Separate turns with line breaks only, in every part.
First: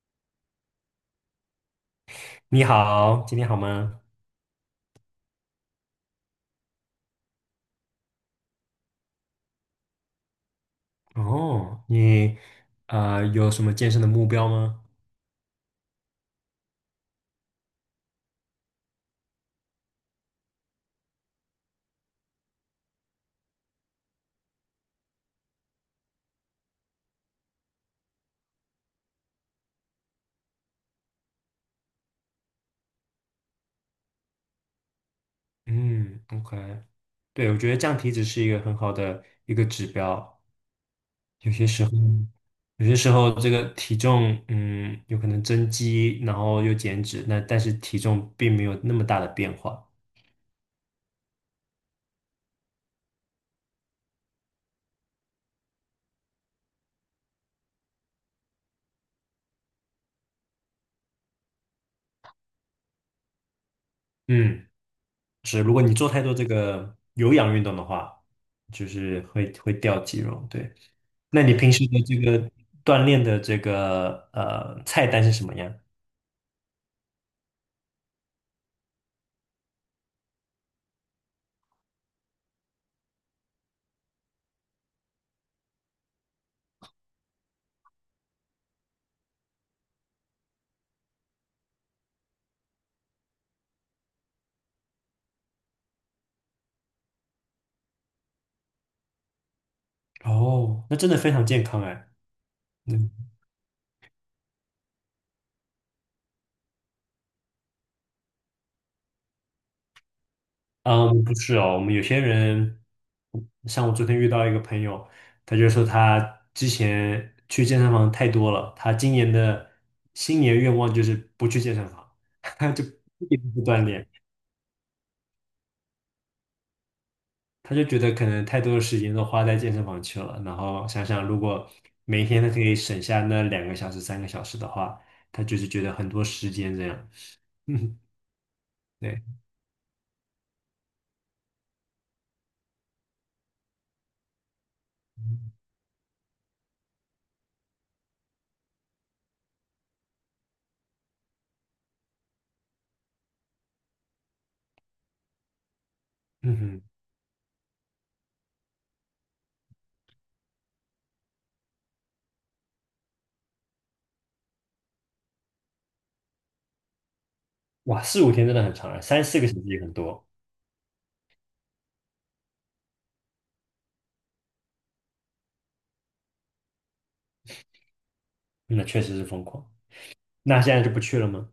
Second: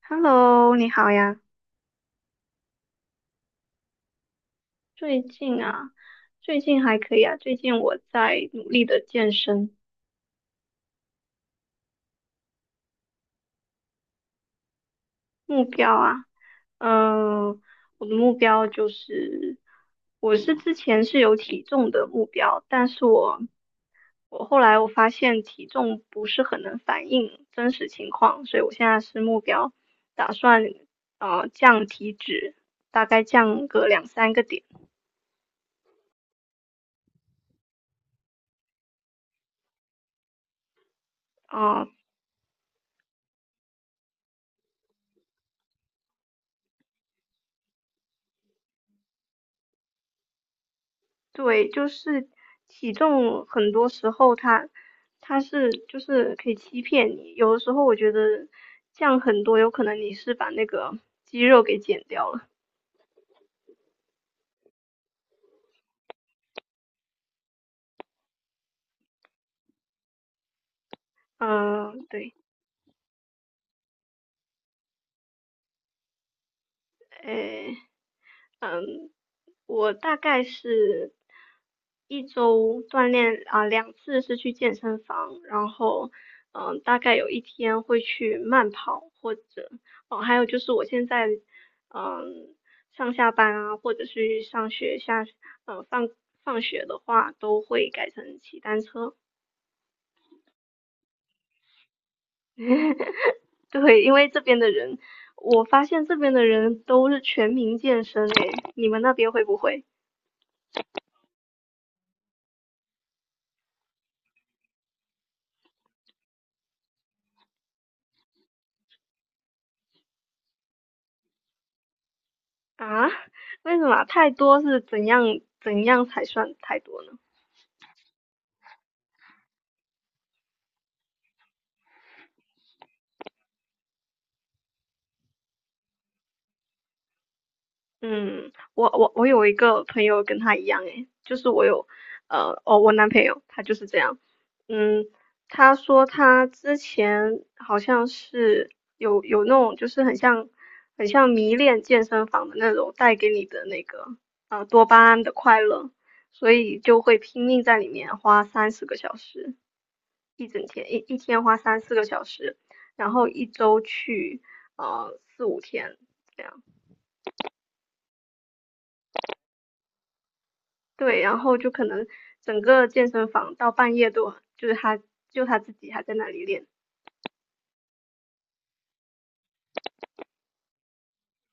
Hello，你好呀。
你好，今天好吗？
最近啊，最近还可以啊。最近我在努力的健身，
哦，你有什么健身的目标吗？
目标啊，嗯、我的目标就是，我是之前是有体重的目标，但是我后来我发现体重不是很能反映真实情况，所以我现在是目标打算降体脂，大概降个两三个点。
嗯，OK，对，我觉得降体脂是一个很好的一个指标。
嗯、呃
后有些时候这个体重，有可能增肌，然后又减脂，那但是体重并没有那么大的变化。
对，就是体重，很多时候它是就是可以欺骗你。有的时候我觉得降很多，有可能你是把那个肌肉给减掉了。
嗯，是，如果你做太多这个有氧运动的话，就是会掉肌肉。对，那你平时的
嗯，
这
对，
个锻炼的这个菜单是什么样？
诶。我大概是一周锻炼啊，两次是去健身房，然后嗯，大概有一天会去慢跑，或者哦，还有就是我现在嗯上下班啊，或者是上学下呃放放学的话，都会改成骑单车。
哦，那真的非常健康哎。嗯，
对，因为这边的人，我发现这边的人都是全民健身诶，你们那边会不会？
啊，不是哦，我们有些人，像我昨天遇到一个朋友，他就说他之前去健身房太多了，他今年的新年愿望就是不去健身房，他就
啊？
一直不
为
锻
什么
炼，
太多是怎样怎样才算太多呢？
他就觉得可能太多的时间都花在健身房去了，然后想想如果每天他可以省下那2个小时、3个小时的话，他就是觉得很多时间这样。嗯，
嗯，我我
对，
我有一个朋友跟他一样诶，就是我有我男朋友他就是这样，嗯，他说他之前好像是有那种就是很像很像迷恋健身房的那种带给你的那个多巴胺的快乐，所
嗯
以
哼。
就会拼命在里面花30个小时。一整天，一天花3、4个小时，然后一周去4、5天这样，
哇，四五天真的很长啊，三四个小时也很多，
对，然后就可能整个健身房到半夜都就是他就他自己还在那里练，
那确实是疯狂。那现在就不去了吗？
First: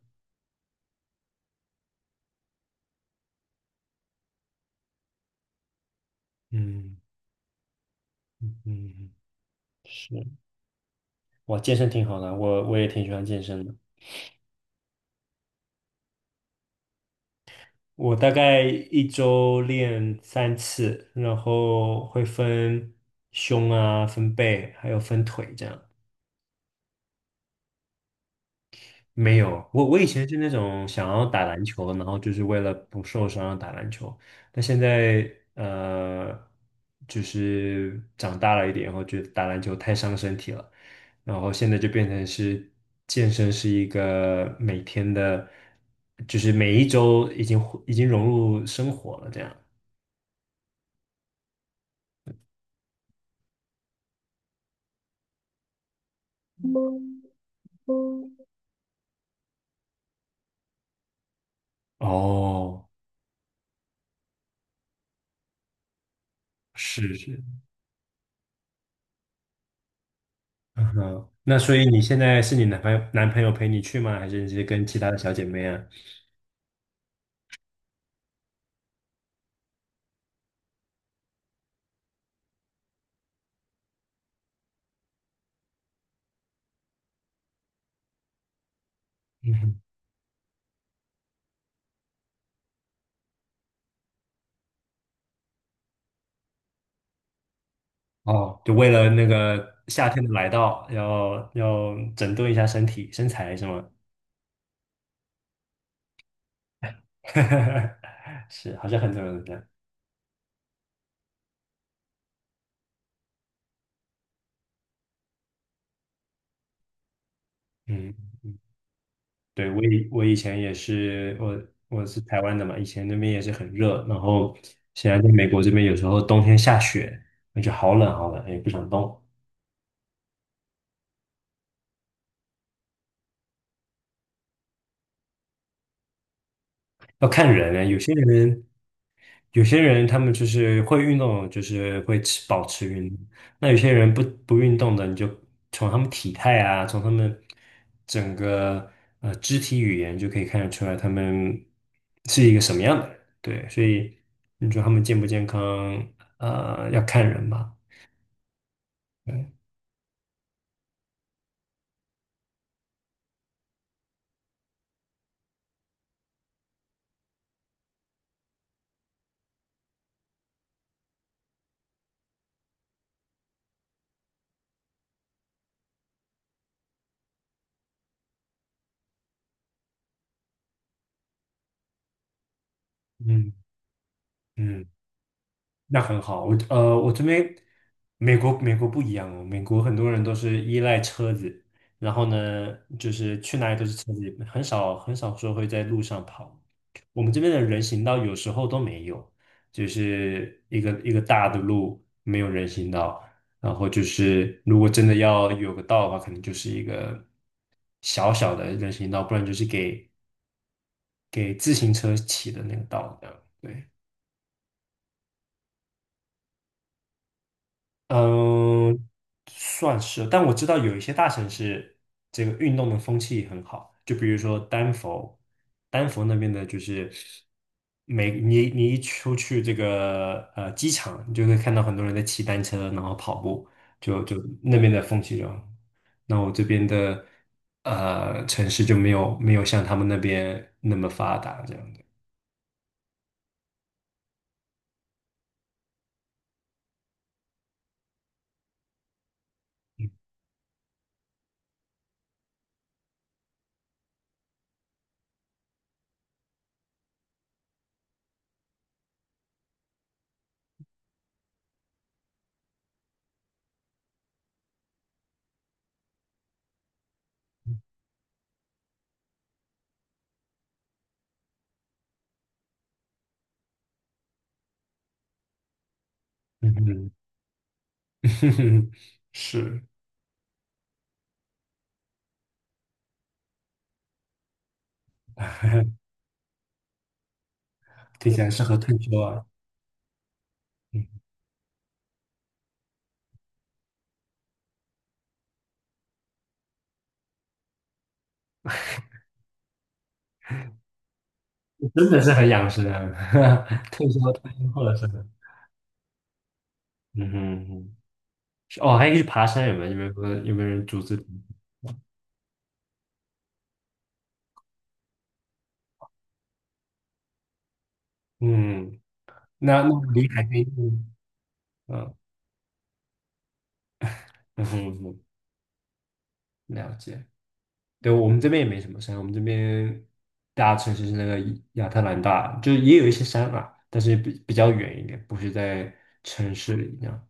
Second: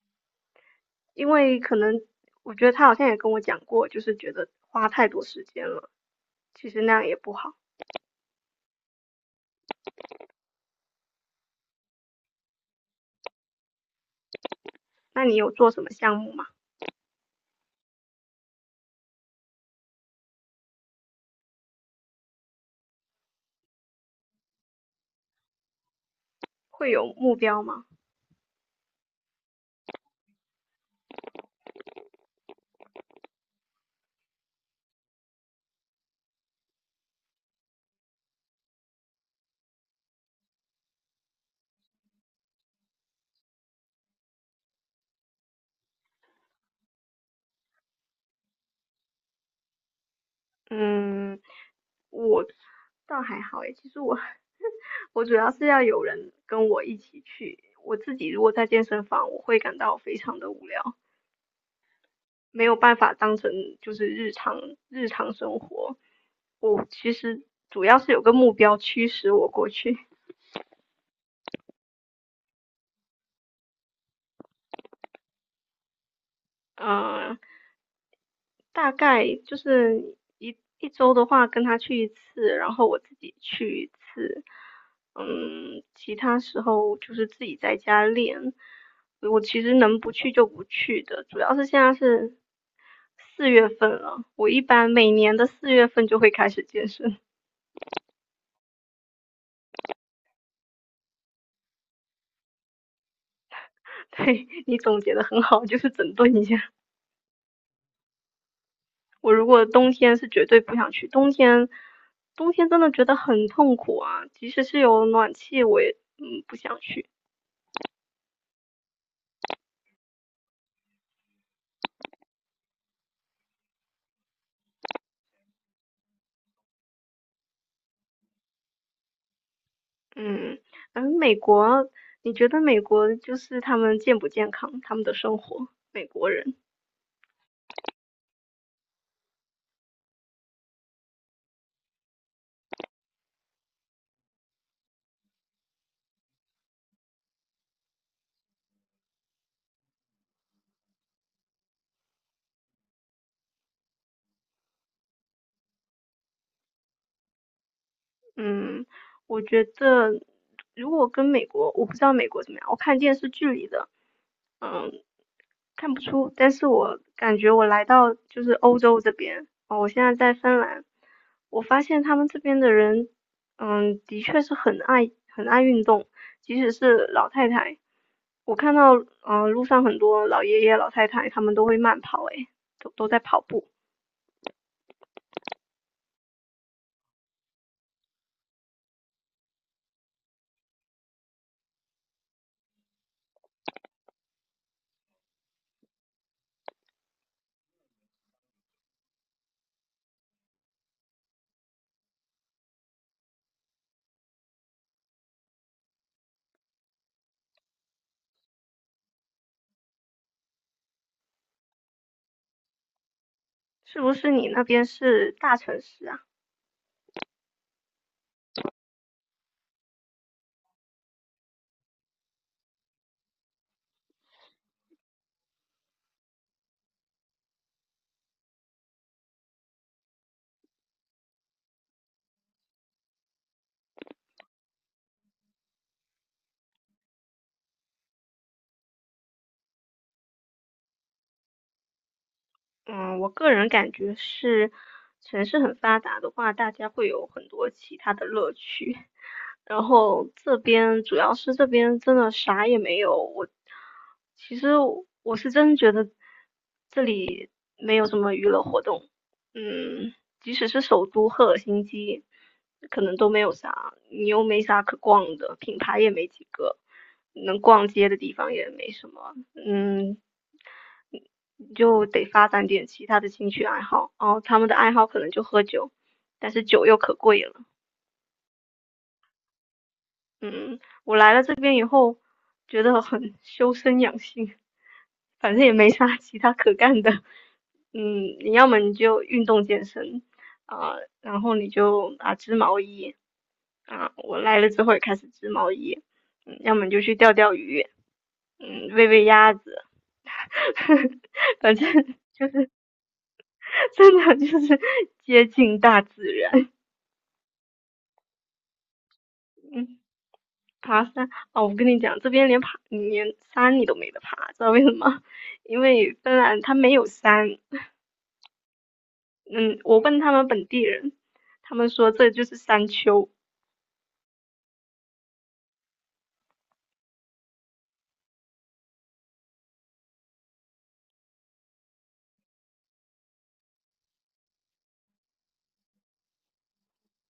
因为可能我觉得他好像也跟我讲过，就是觉得花太多时间了，其实那
嗯
样也不好。
嗯，是，哇，健身挺好的，我也挺喜欢健身的。
那你有做什么项目吗？
我大概一周练3次，然后会分胸啊、分背，还有分腿这样。
会有目标吗？
没有，我以前是那种想要打篮球，然后就是为了不受伤打篮球，但现在呃，就是长大了一点以后，觉得打篮球太伤身体了，然后现在就变成是健身是一个每天的，就是每一周已经融入生活了这样。
嗯，我倒还好诶，其实我 我主要是要有人跟我一起去。我自己如果在健身房，我会感到非常的无聊，没有
哦，
办法当成就是日常日常生活。我其
是是，
实主要是有个目标驱使我过去，
嗯哼，那所以你现在是你男朋友陪你去吗？还是你是跟其他的小姐妹啊？
嗯、大概就是一周的话，跟他去一次，然后我自己去一次，嗯，其他时候就是自己在家练。我其实 能不去就不去的，主要是现在是四月份了，我一般每年的四月份就会开始健身。
哦，就为了那个夏天的来到，要整顿一下身体身材是吗？
对，你总结的很好，就是整顿一下。
是，好像很多
我
人都
如
这样。
果冬天是绝对不想去，冬天真的觉得很痛苦啊，即使是有暖气，我也不想去。
嗯，对，我以前也是，我是台湾的嘛，以前那边也是很热，然后现在在美国这边有时候冬天下雪，那就好冷好冷，也不想动。
嗯，嗯，美国，你觉得美国就是他们健不健康？他们的生活，美国人，
要看人呢，有些人他们就是会运动的，就是会保持运动。那有些人不运动的，你就从他们体态啊，从他们整个肢体语言就可以看得出来，他们是一个什么样的人。对，所以你说他们健不健康，要看人吧。
嗯，我
对，
觉得如果跟美国，我不知道美国怎么样，我看电视剧里的，嗯，看不出，但是我感觉我来到就是欧洲这边，哦，我现在在芬兰，我发现他们这边的人，嗯，的确是很爱很爱运动，即使是老太太，我看到，路上很多老爷爷、老太太，他们都会慢跑，诶，都都在跑
嗯
步。
嗯。那很好，我这边美国不一样哦，美国很多人都是依赖车子，然后呢，就是去哪里都是车子，很少很少说会在路上跑。我们这边的人行道有时候都没有，就是一个大的路没有人行道，然后就是如果真的要有个道的话，可能就是一个小小的人行道，不然就是给自行车骑的那个道这样。对。
是不是你那边是大城市啊？
嗯，算是，但我知道有一些大城市，这个运动的风气也很好，就比如说丹佛，丹佛那边的就是你一出去这个机场，你就会看到很多人在骑单车，然后跑步，就那边的风气就好那我这边的城市就没有像他们那边那么发达这样的。
嗯，我个人感觉是，城市很发达的话，大家会有很多其他的乐趣。然后这边主要是这边真的啥也没有。我其实我是真觉得这里没有什么娱乐活动。嗯，即使是首都赫尔辛基，可能都没有啥，你又没啥可逛的，品牌也没几个，能逛街的地方也没什么。嗯，你就得发展点其他的兴趣爱好。哦，他们的爱好可能就喝酒，但是酒又
嗯
可贵了。
哼，是，
嗯，我来了这边以后，觉得很修身养性，反正也没 啥其他可干的。嗯，
听起来
你
适
要
合
么你
退休
就运
啊。
动健身啊、
嗯
然后你就啊织毛衣啊、我来了之后也开始织毛衣，嗯，要么你就去钓钓鱼，嗯，喂喂鸭子，反正
真的是很养生啊，退
真
休
的
退
就
休
是
后的生活。
接近大自然，
嗯哼嗯哼哦，还可以去爬山，有没有？有
嗯。
没有有没有人组
爬
织？
山啊，我跟你讲，这边连爬连山你都没得爬，知道为什么？因为芬兰它没有山。
嗯，
嗯，
那
我
那
问
离
他
海
们
边
本地人，
近，
他们说
嗯
这就是山丘。
嗯哼哼了解。对，我们这边也没什么山，我们这边大城市是那个亚特兰大，就是也有一些山啊，但是比较远一点，不是在城市里那样。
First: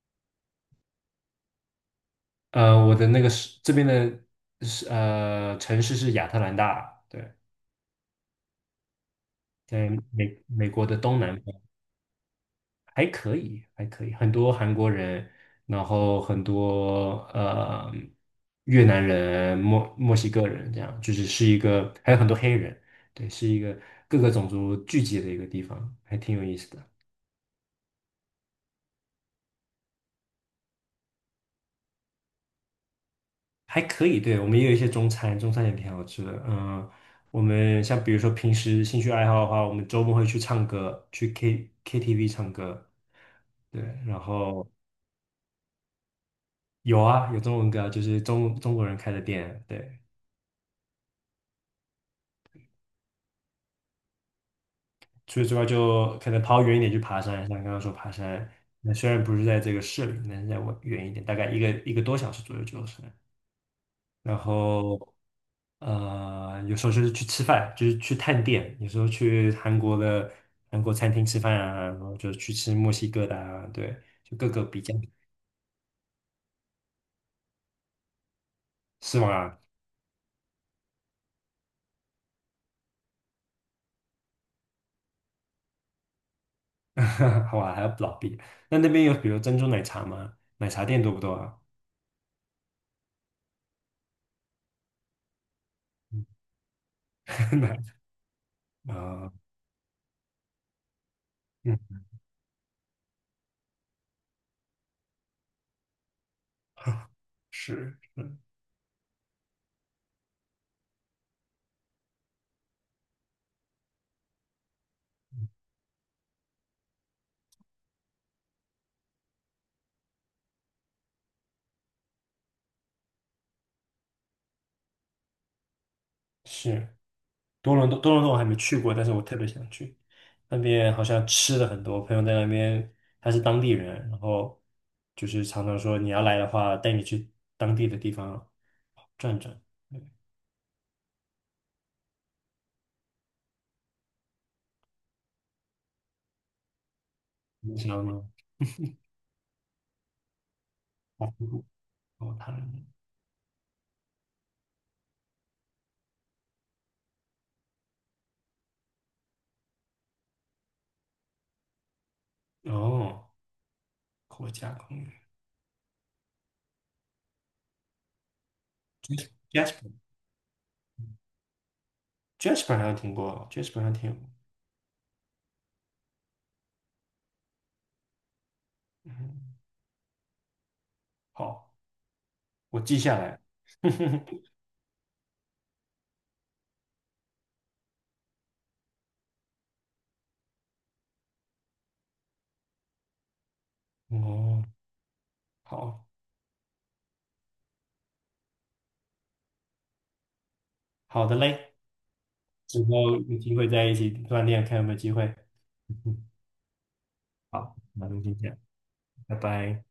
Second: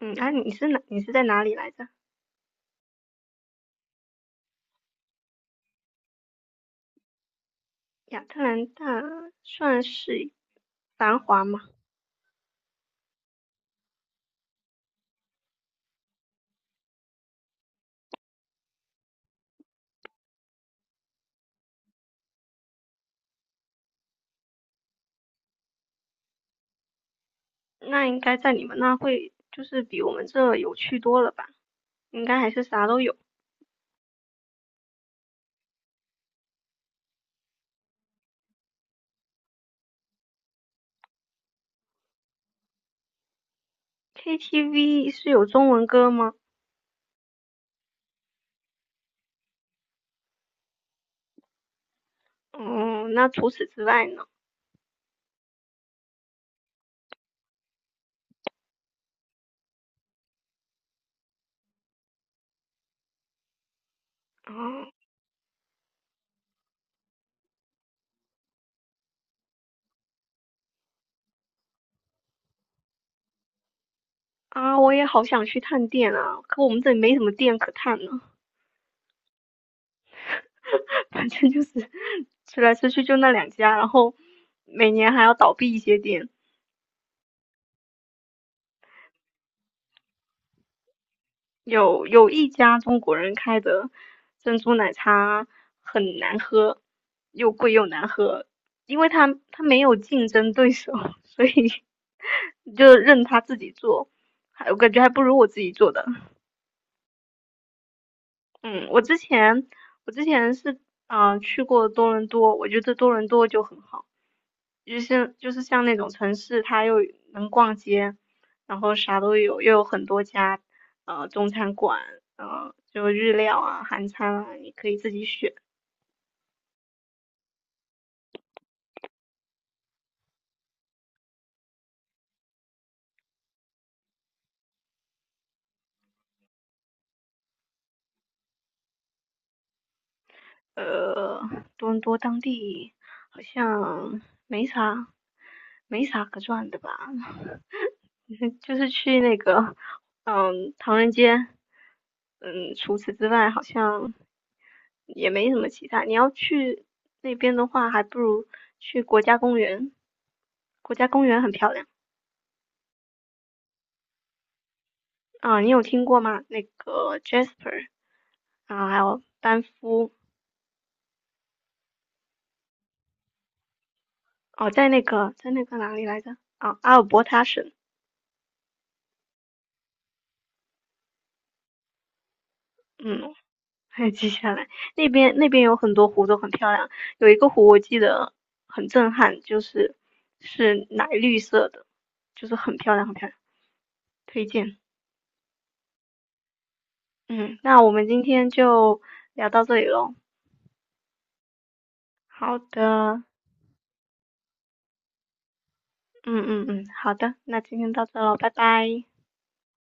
嗯，啊，你是哪？你是在哪里来着？
我的那个是这边的是城市是亚特兰大，对，
亚特兰大算
在
是
美国的
繁
东南。
华吗？
还可以，还可以，很多韩国人，然后很多越南人、墨西哥人，这样就是一个，还有很多黑人，对，是一个各个种族聚集的一个地方，还挺有意思的，
那应该在你们那会就是比我们这有趣多了吧？应该还是啥都有。
还可以。对，我们也有一些中餐，中餐也挺好吃的。嗯，我们像比如说平时兴趣爱好的话，我们周末会去唱歌，去 KTV 唱歌。对，然后
KTV 是有中文歌吗？
有啊，有中文歌，就是中国人开的店，对。
哦、那除此之外呢？
除此之外，就可能跑远一点去爬山，像刚刚说爬山，那虽然不是在这个市里，但是在我远一点，大概一个多小时左右就是。然
哦、
后，有时候就是去吃饭，就是去探店，有时候去韩国餐厅吃饭啊，然后就去吃墨西哥的啊，对，就各个
啊，
比
我
较，
也好想去探店啊，可我们这里没什么店可探呢。
是吗？
反正就是吃来吃去就那两家，然后每年还要倒闭一些店。
好啊，还有老毕，那边有比如珍珠奶茶吗？奶茶店多不多啊？
有一家中国人开的珍珠奶茶很难喝，又 贵
奶
又难喝，
啊，
因为
呃
他没有竞争对手，所以
嗯，
就任他自己做，还我感觉还不如我自己做的。
是
嗯，我之前是去过多伦多，我觉得多伦多就很好，就是就是像那种城市，它又能逛街，然后啥都有，又有很多家中餐馆，就日料啊、韩餐啊，你可以自己选。
是。多伦多我还没去过，但是我特别想去。那边好像吃的很多，我朋友在那边，他是当地人，然后就是常常说你要来的话，带你去当地的地方转转。对，
呃，多伦多当地好像没啥没啥可转的吧，
你知道吗？
就是去那个唐人街，
哦，
嗯，除此之外好像。也没什么其他。你要去那边的话，还不如去国家公园，国家公园很漂亮
哦，国家公园
啊、你有听过吗？那个 Jasper 啊，还有班夫
，Jasper，Jasper 好像听过，Jasper 好像听过。
哦，在那个哪里来着？啊，阿尔伯塔省。
嗯，好，我记下
嗯，
来。
还记 下来，那边有很多湖都很漂亮，有一个湖我记得很震撼，就是是奶绿色的，就是很漂亮，很漂亮，推
哦，
荐。
好
嗯，那我们今天就聊到这里喽。
好的嘞，
好
之后
的。
有机会在一起锻炼，看有没有机会。
嗯嗯嗯，好的，那今
好，
天到
那
这
就今
喽，拜
天，
拜。
拜拜。